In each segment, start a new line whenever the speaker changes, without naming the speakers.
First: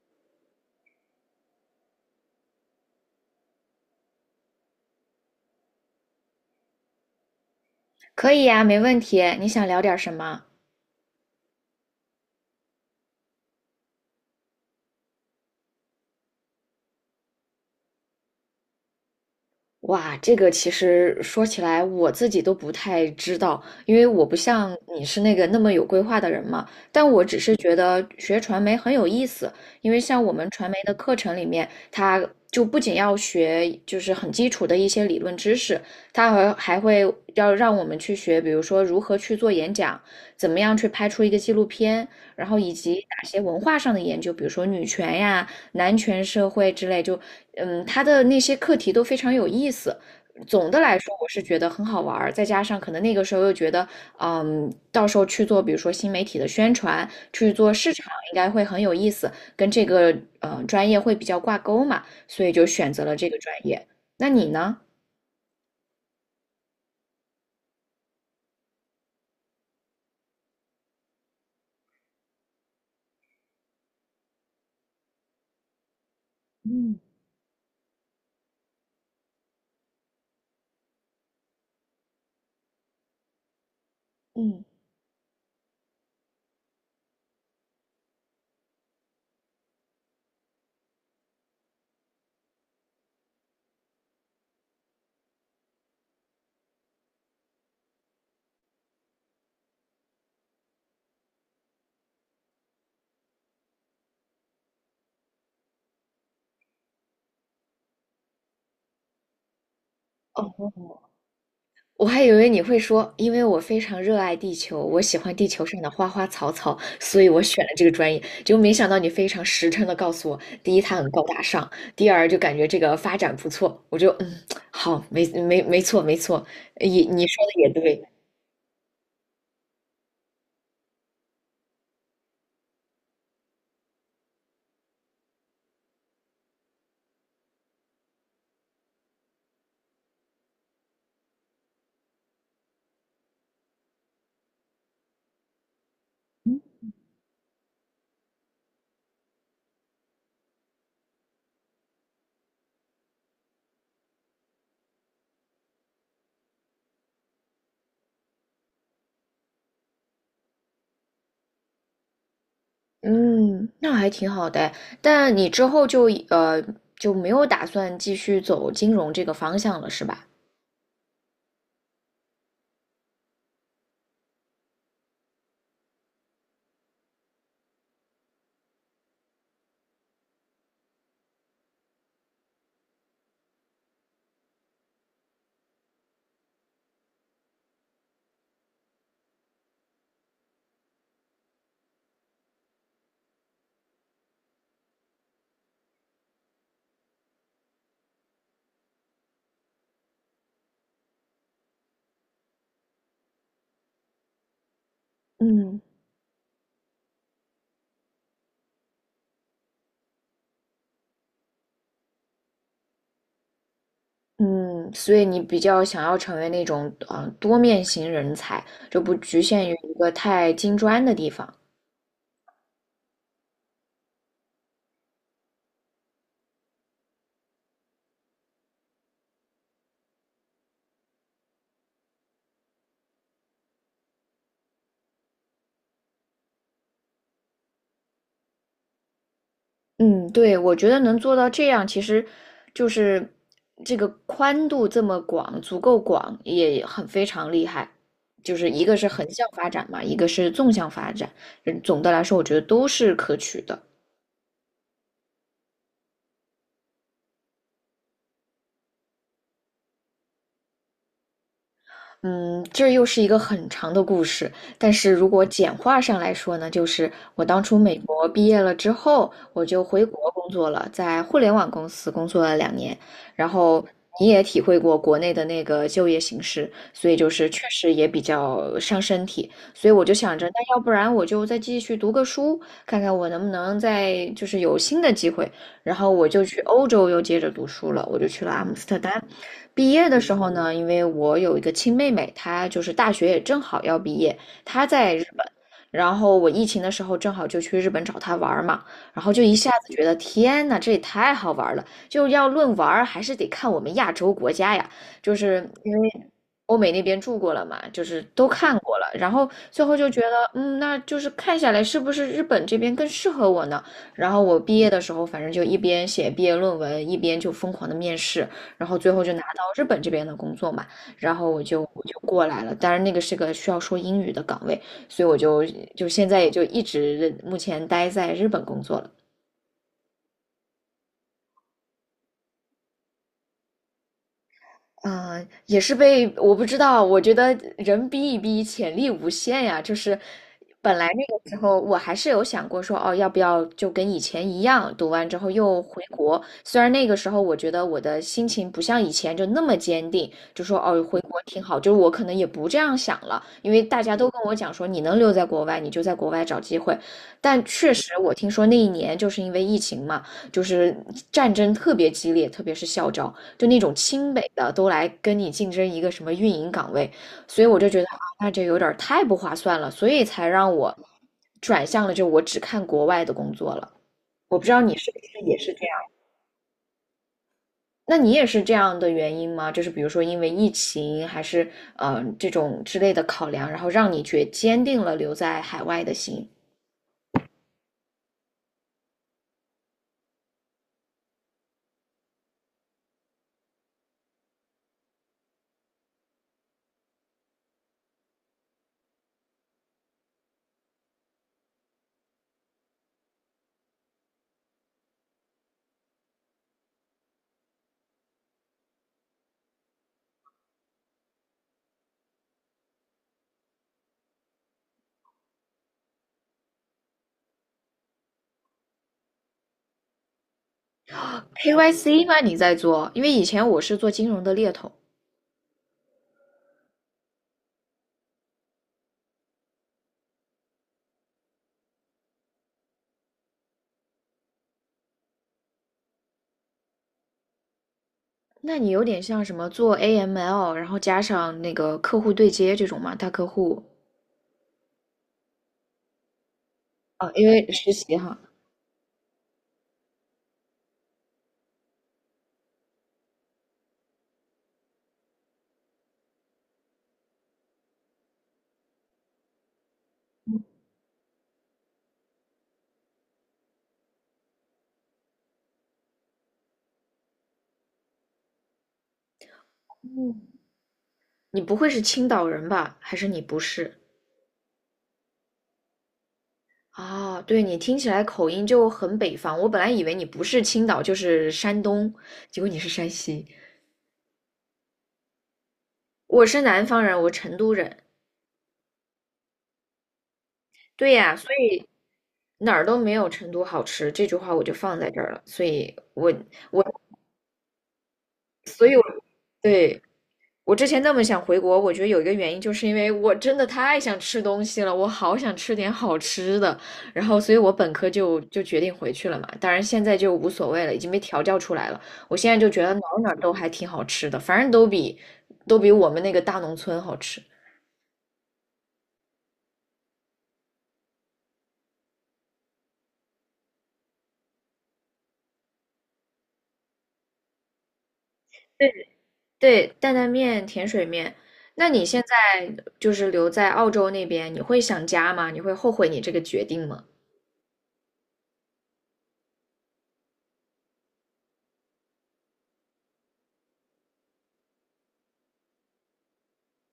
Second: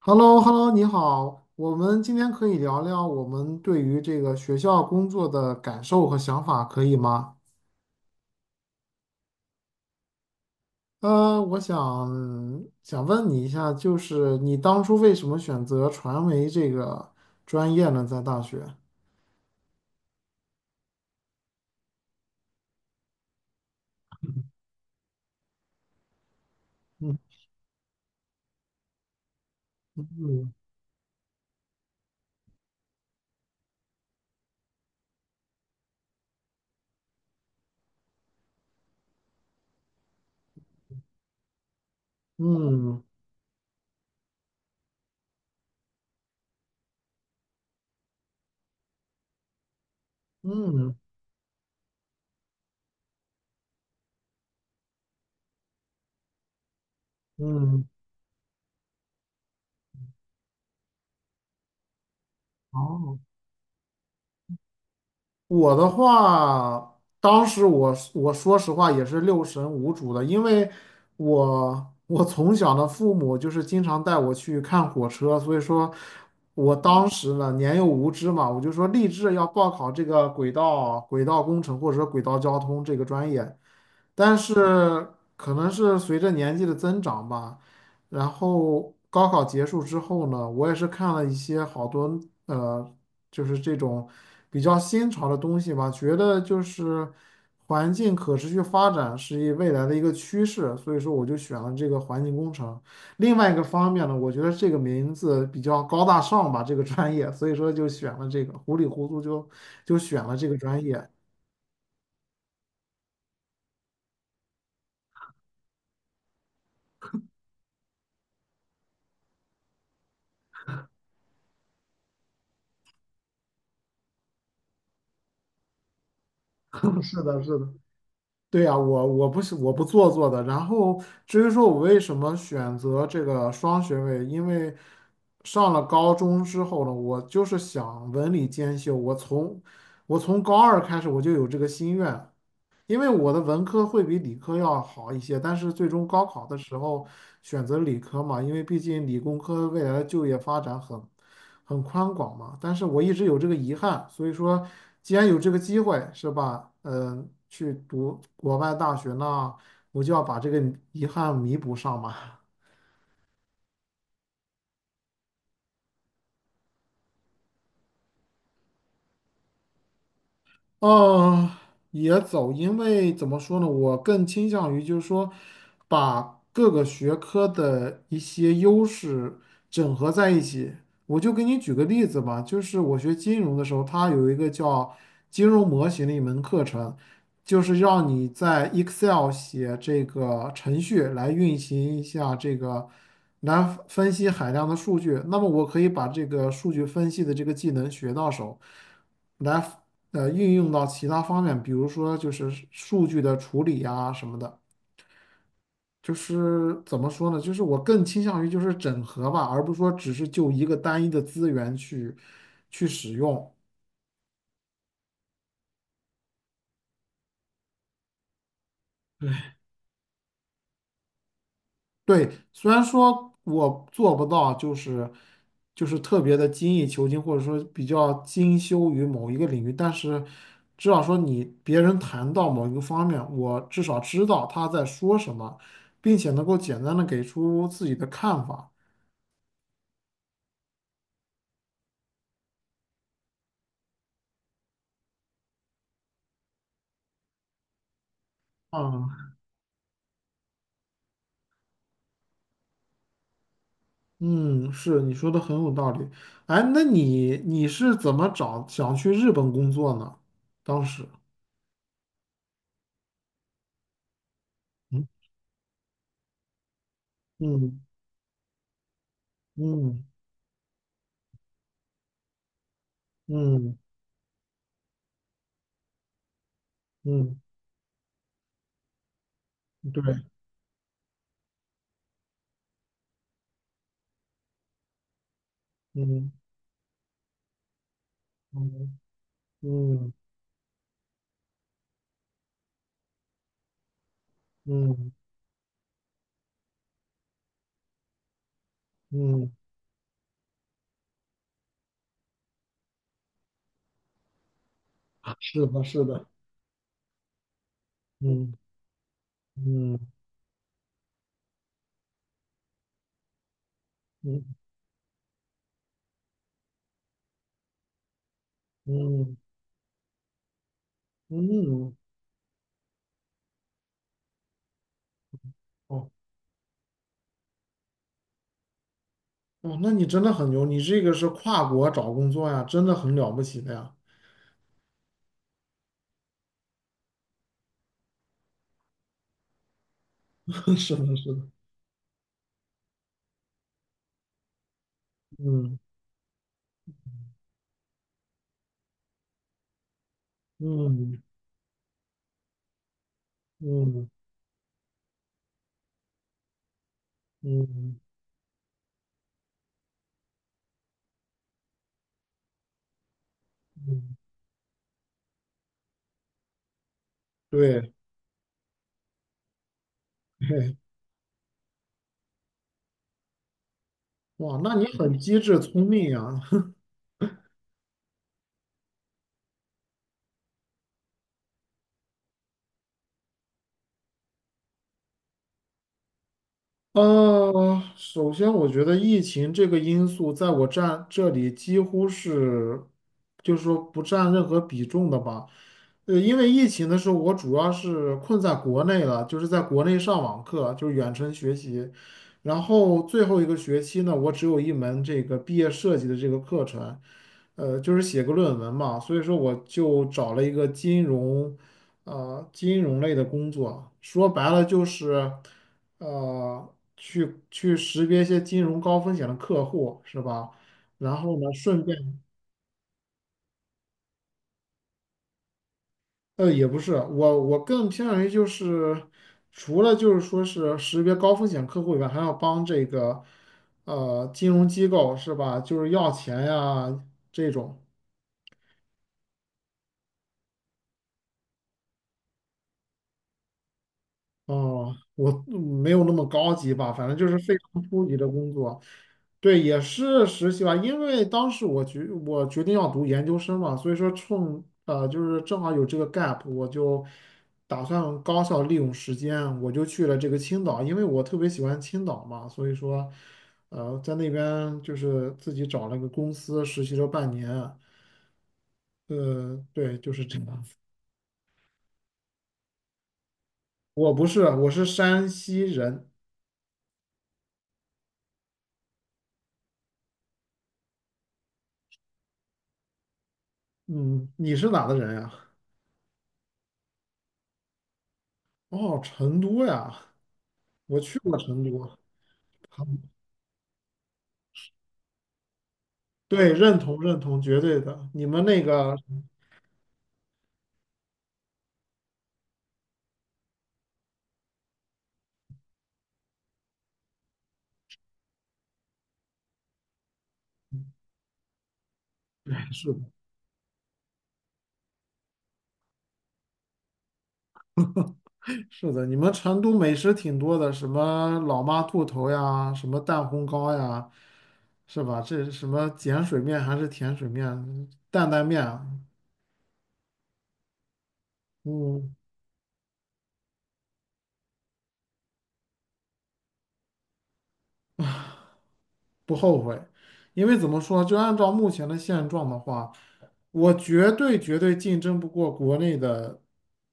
h e l l o h e l l o 你好，我们今天可以聊聊我们对于这个学校工作的感受和想法，可以吗？
可以呀，没问题。你想聊点什么？
我想问你一下，就是你当初为什么选择传媒这个专业呢？在大学？
哇，这个其实说起来我自己都不太知道，因为我不像你是那个那么有规划的人嘛。但
嗯
我只是觉得学传媒很有意思，因为像我们
嗯
传媒的课程里面，它就不仅要学就是很基础的一些理论知识，它还会要让我们去学，比如说如何去做演讲，怎么样去拍出一个纪录片，然后以及
嗯
哪些文化上的研究，比如说女权呀。男权社会之类，就他的那些课题都非常有意思。总的
嗯
来说，我是觉得很好玩儿，再加上可能那个时候又觉得，到时候去做，比如说新媒体的宣传，去做
嗯，
市场，应该会很有意思，跟这个专业会比较挂钩嘛，所以就选择了
哦，
这个专业。那你呢？
我的话，当时我说实话也是六神无主的，因为我从小的父母就是经常带我去看火车，所以说我
嗯。
当时呢年幼无知嘛，我就说立志要报考这个轨道工程或者说轨道交通这个专业，但是
嗯，
可能是随着年纪的增长吧，然后高考结束之后呢，我也是看了一些好多。呃就是这种比较新潮的东西吧，觉得就是环境可持续发展是一未来的一个趋势，所以说我就选了这个环境工程。另外一个方面呢，我觉得这个名字比较高大上吧，这个专业，所以说就选了这个，糊里糊涂就选了这个专
哦，
业。
我还以为你会说，因为我非常热爱地球，我喜欢地球上的花花草草，所以我选了这个专业。就没想到你非常实诚的告诉我，第一，它很高大上；第二，就感觉这个发展不错。我就嗯，好，没错,没错，也
是
你
的，
说
是
的
的。
也对，
对呀，我不是我不做作的。然后至于说我为什么选择这个双学位，因为上了高中之后呢，我就是想文理兼修。我从高二开始我就有这个心愿，因为我的文科会比理科要好一些，但是最终高考的时候选择理科嘛，因为毕竟理工科未来的就业发展很宽广嘛。但是我一直有这个遗憾，所以说既然有这个机会，是吧？嗯、去读国外大学呢，我就要把这个遗憾弥补上嘛。
嗯，那还挺好的。但你之后就就没有打算继续走金融这个方向了，是吧？
嗯，也走，因为怎么说呢，我更倾向于就是说，把各个学科的一些优势整合在一起。我就给你举个例子吧，就是我学金融的时候，它有一个叫金融模型的一门课程，就是让你在 Excel 写这个程序来运行一下这个，来分析海量的数据。那么我可以把这个数据分析的这个技能学到手。来运用到其他方面，比如说就是数据的处理呀什么的。
嗯。
就是怎么说呢？就是我更倾向于就是整合吧，而不是说只是就一个单一的资源去使用。
嗯，所以你比较想要成为那种多面型人才，就不局限于一个太金砖的地方。
对，虽然说我做不到，就是特别的精益求精，或者说比较精修于某一个领域，但是至少说你别人谈到某一个方面，我至少知道他在说什么，并且能够简单的给出自己的看法。
嗯，对，我觉得能做到这样，其实就是这个宽度这么广，足够广，也很非常厉害。就是一个
啊，
是横向发展嘛，一个是纵向发展，嗯总的来说，我觉得都是可取的。
嗯，是你说的很有道理。哎，那你是怎么想去日本工作呢？当时，
嗯，这又是一个很长的故事，但
嗯
是如果简化上来说呢，就是我当初
嗯
美国毕业了之后，我就
嗯
回国工作了，在互联网公司工作了2年，然
嗯
后你也体会过国内的那个就业形势，所以就
嗯，
是确实也比较伤身体，所以我就
对，
想着，那要不然我就再继续读个书，看看我能不能再就是有新的机会，然后我
嗯
就去欧洲又接着读书了，我就去了阿姆斯
嗯
特丹。毕业
嗯
的时候呢，因为我有一个亲妹妹，她就是大学也正好要毕业，她
嗯
在日本，然后我疫情的时候正好就去日本找她玩儿嘛，然后就
嗯，
一下子觉得天呐，这也太好玩了！就要论玩儿还是得看我们亚洲国家呀，就
是
是
的，
因
是
为
的，
欧美那边住过了嘛，就是都
嗯
看过了，然后最后
嗯
就觉得，嗯，那就是看下来是不是日本这边更适合我呢？然后
嗯
我毕业的时候，反正就一边写毕业论文，一边就疯狂的面试。然后最后就
嗯
拿到日本这边的工作嘛，然后我就
嗯，
我就过来了。当然那个是个需要说英语的岗位，所以我就就
哦
现在也就一直目前待在日本工作了。
哦，那你真的很牛，你这个是跨国找工作呀，真的很了不起的呀。
嗯，也是被我不知道，我觉得人逼一逼，潜力无限呀。就是
是
本来
的，是
那
的，
个时候，我还是有想过说，哦，要不要就跟以前一样，读完之后
嗯
又回国。虽然那个时候我觉得我的心情不像以前就那么坚定，就说哦，
嗯
回国挺好。就是我可能也不这样想了，因为大
嗯
家都跟我讲说，你能留在国外，你就在国外找机会。但确
嗯
实，我听说那一年就是因为疫情嘛，就是战争特别激烈，特别是校招。就那种
嗯，
清北的都来跟你竞争一个什么运营岗位，所以我就
对。
觉得啊，那就有点儿太不划算了，所以才让
嘿，
我转向了，就我只看国外的工作了。我
哇，
不知
那
道
你
你是不
很机
是也
智
是这
聪
样，
明呀，
那你也是这样的原因吗？就是比如说因为疫情，还是嗯这种之类的考量，然后让你决坚定了留在海外的心。
首先我觉得疫情这个因素在我占这里几乎是，就是说不占任何比重的吧。因为疫情的时候，我主要是困在国内了，就是在国内上网课，就是远程学习。然后最后一个学期呢，我只有一门这个毕业设计的这个课程，就是写个论文嘛。所以说我就找了一个金融，金融类的工作。说白了就是。去识别一些金融高风险的客户，是吧？然后呢，顺便，
KYC 吗？你在做？因为以前我是做金融的猎头。
也不是，我更偏向于就是，除了就是说是识别高风险客户以外，还要帮这个，金融机构是吧？就是要钱呀这种。
那你有点像什么做 AML,然后加上那个客户对接这种嘛，大客户
哦，我没有那么高级吧，反正就
啊，
是
因
非
为
常
实
初级
习
的
哈。
工作。对，也是实习吧，因为当时我决定要读研究生嘛，所以说就是正好有这个 gap，我就打算高效利用时间，我就去了这个青岛，因为我特别喜欢青岛嘛，所以说在那边就是自己找了个公司实习了半年，对，就是这
嗯，
样。
你不会是青岛人吧？还是你不是？
我不是，我是山西人，
啊，对，你听起来口音就很北方。我本来以为你不是青岛就是山东，结果你是山西。
嗯，你是哪的人呀？
我是南方人，我成都人。
哦，成都呀，我
对
去过
呀，所
成
以
都。
哪儿都没有成都好吃，这句话我就放在这儿了。所以我，
对，认同认同，绝对的。你们那个，
对，我之前那么想回国，我觉得有一个原因，就是因为我真的太想吃东西了，我好想吃点好吃的，然后所以我本科就决定回去了嘛。当然现在就无所谓了，已经被调教出来了。我现
对，
在就觉
是
得
的，
哪儿哪儿都还挺好吃的，反正都比我们那个大农村好吃。
是的，你们成都美食挺多的，什么老妈兔头呀，什么蛋烘糕呀，是吧？这是什么碱水面还是甜水面，担担面啊
对对，担担面、甜水面。那你
嗯，
现在就是留在澳洲那边，你会想家吗？你会后悔你这个决定吗？
不后悔，因为怎么说，就按照目前的现状的话，我绝对绝对竞争不过国内的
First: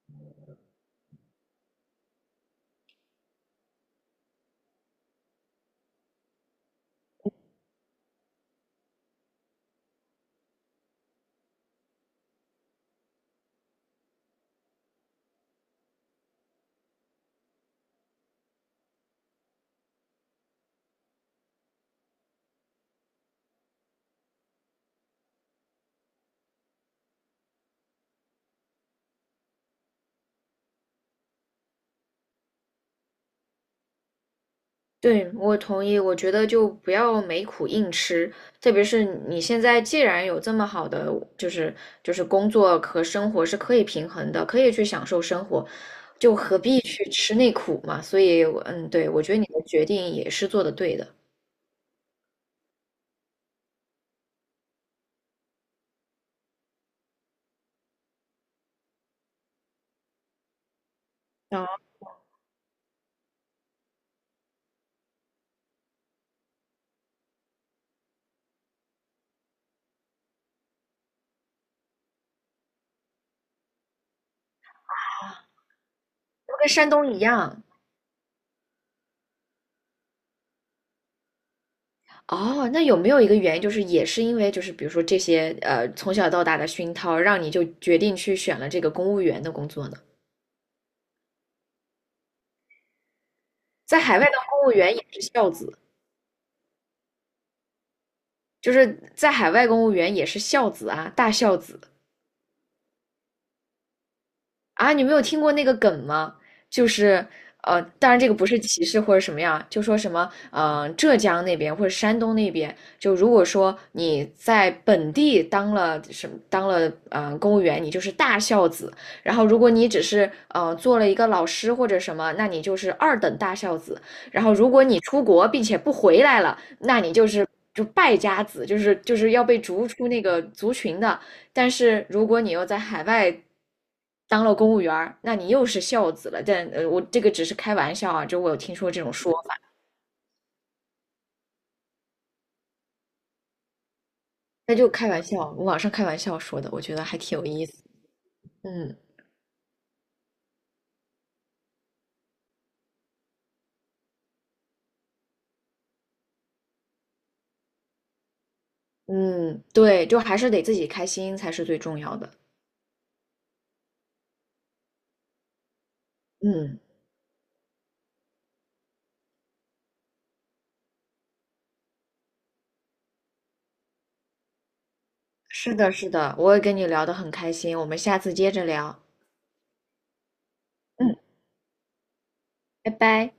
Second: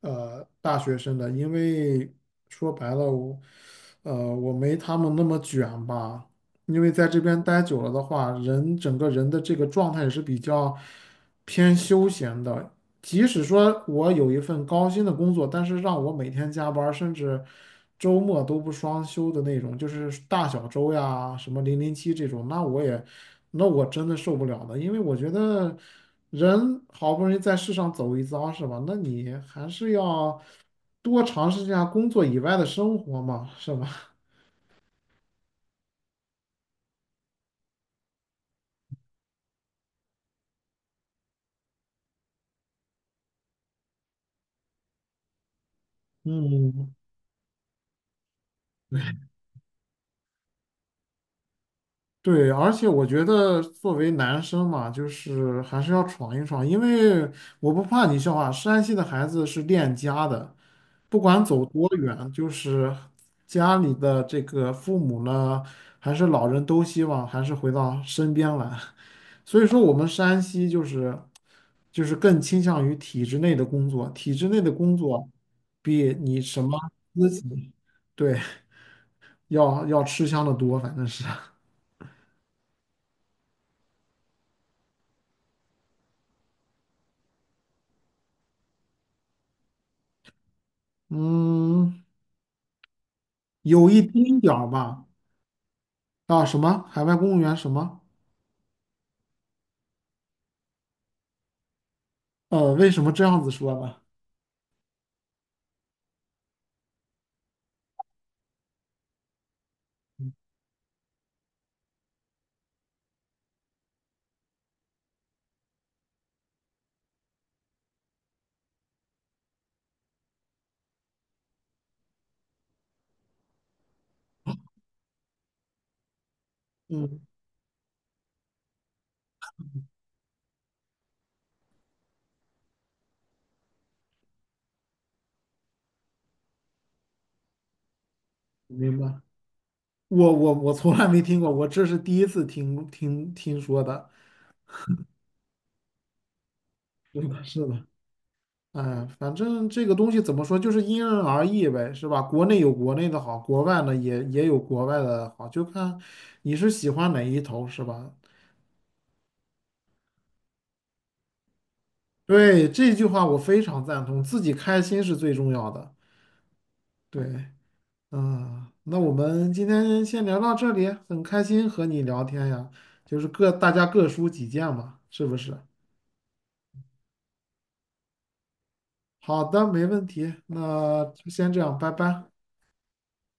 大学生的，因为说白了，我我没他们那么卷吧，因为在这边待久了的话，人整个人的这个状态也是比较偏休闲的，即使说我有一份高薪的工作，但是让我每天加班儿甚至周末都不双休的那种，就是大小周呀，什么零零七这种，那我也，那我真的受不了的，因为我觉得人好不容易在世上走一遭，是吧？那你还是要多尝试一下工作以外的生活嘛，是吧？
对，我同意。我觉得就不要没苦硬吃，特别是你现在既然有这么好的，就是就是工作和生活是可以平衡的，可以去享受生活，就何必
嗯，
去吃那苦嘛？所以我嗯，对，我觉得你的决定也是做的对的。
对，而且我觉得作为男生嘛，就是还是要闯一闯，因为我不怕你笑话，山西的孩子是恋家的，不管走
哦，
多远，就是家里的这个父母呢，还是老人都希望还是回到身边来，所以说我们山西就是更倾向于体制内的工作，体制内的工作比你
就
什
跟
么
山东一
私
样。
企，对，要要吃香的多，反正是，
哦，那有没有一个原因，就是也是因为就是比如说这些从小到大的熏陶，让你就决定去选了这个公务员的工作呢？
嗯。有
在
一
海外当
丁点
公
儿
务员
吧。
也是孝子。
啊，什么海外公务员什么？
就是在海外公务员也是孝子啊，大孝子。
为什么这样子说呢？
啊，你没有听过那个梗吗？就是当然这个不是歧视或者什么样，就说什么浙江那边或者山东那边，就如果说你在本地当了什么当了公务员，你就是大孝子；然后如果你只是做了一个老师或者什么，那你就是二等大孝子；然后如果你出国并且不回来了，那你
嗯，
就是。就败家子，就是要被逐出那个族群的。但是如果你又在海外当了公务员儿，那你又是孝子了。但我这个只是开玩笑啊，就我有听说
明
这种
白。
说法，
我从来没听过，我这是第一次听说的。
那就开玩笑，网上开玩笑说的，我觉得还挺 有
是
意思。
的，
嗯
哎，反正这个东西怎么说，就是因人而异呗，是吧？国内有国内的好，国外呢也有国外的好，就看你是喜欢哪一头，是吧？
嗯，对，就还是得自己开心才是最重要的。
对，这句话我非常赞同，自己开心是最重要的。
嗯，
对。嗯，那我们今天先聊到这里，很开心和你聊天呀，就是大家各抒己见嘛，是不是？
是的，是的，我也跟你聊得很开心，我们下次接着聊。
好的，没问题，那
嗯，
就先这样，拜拜。
拜拜。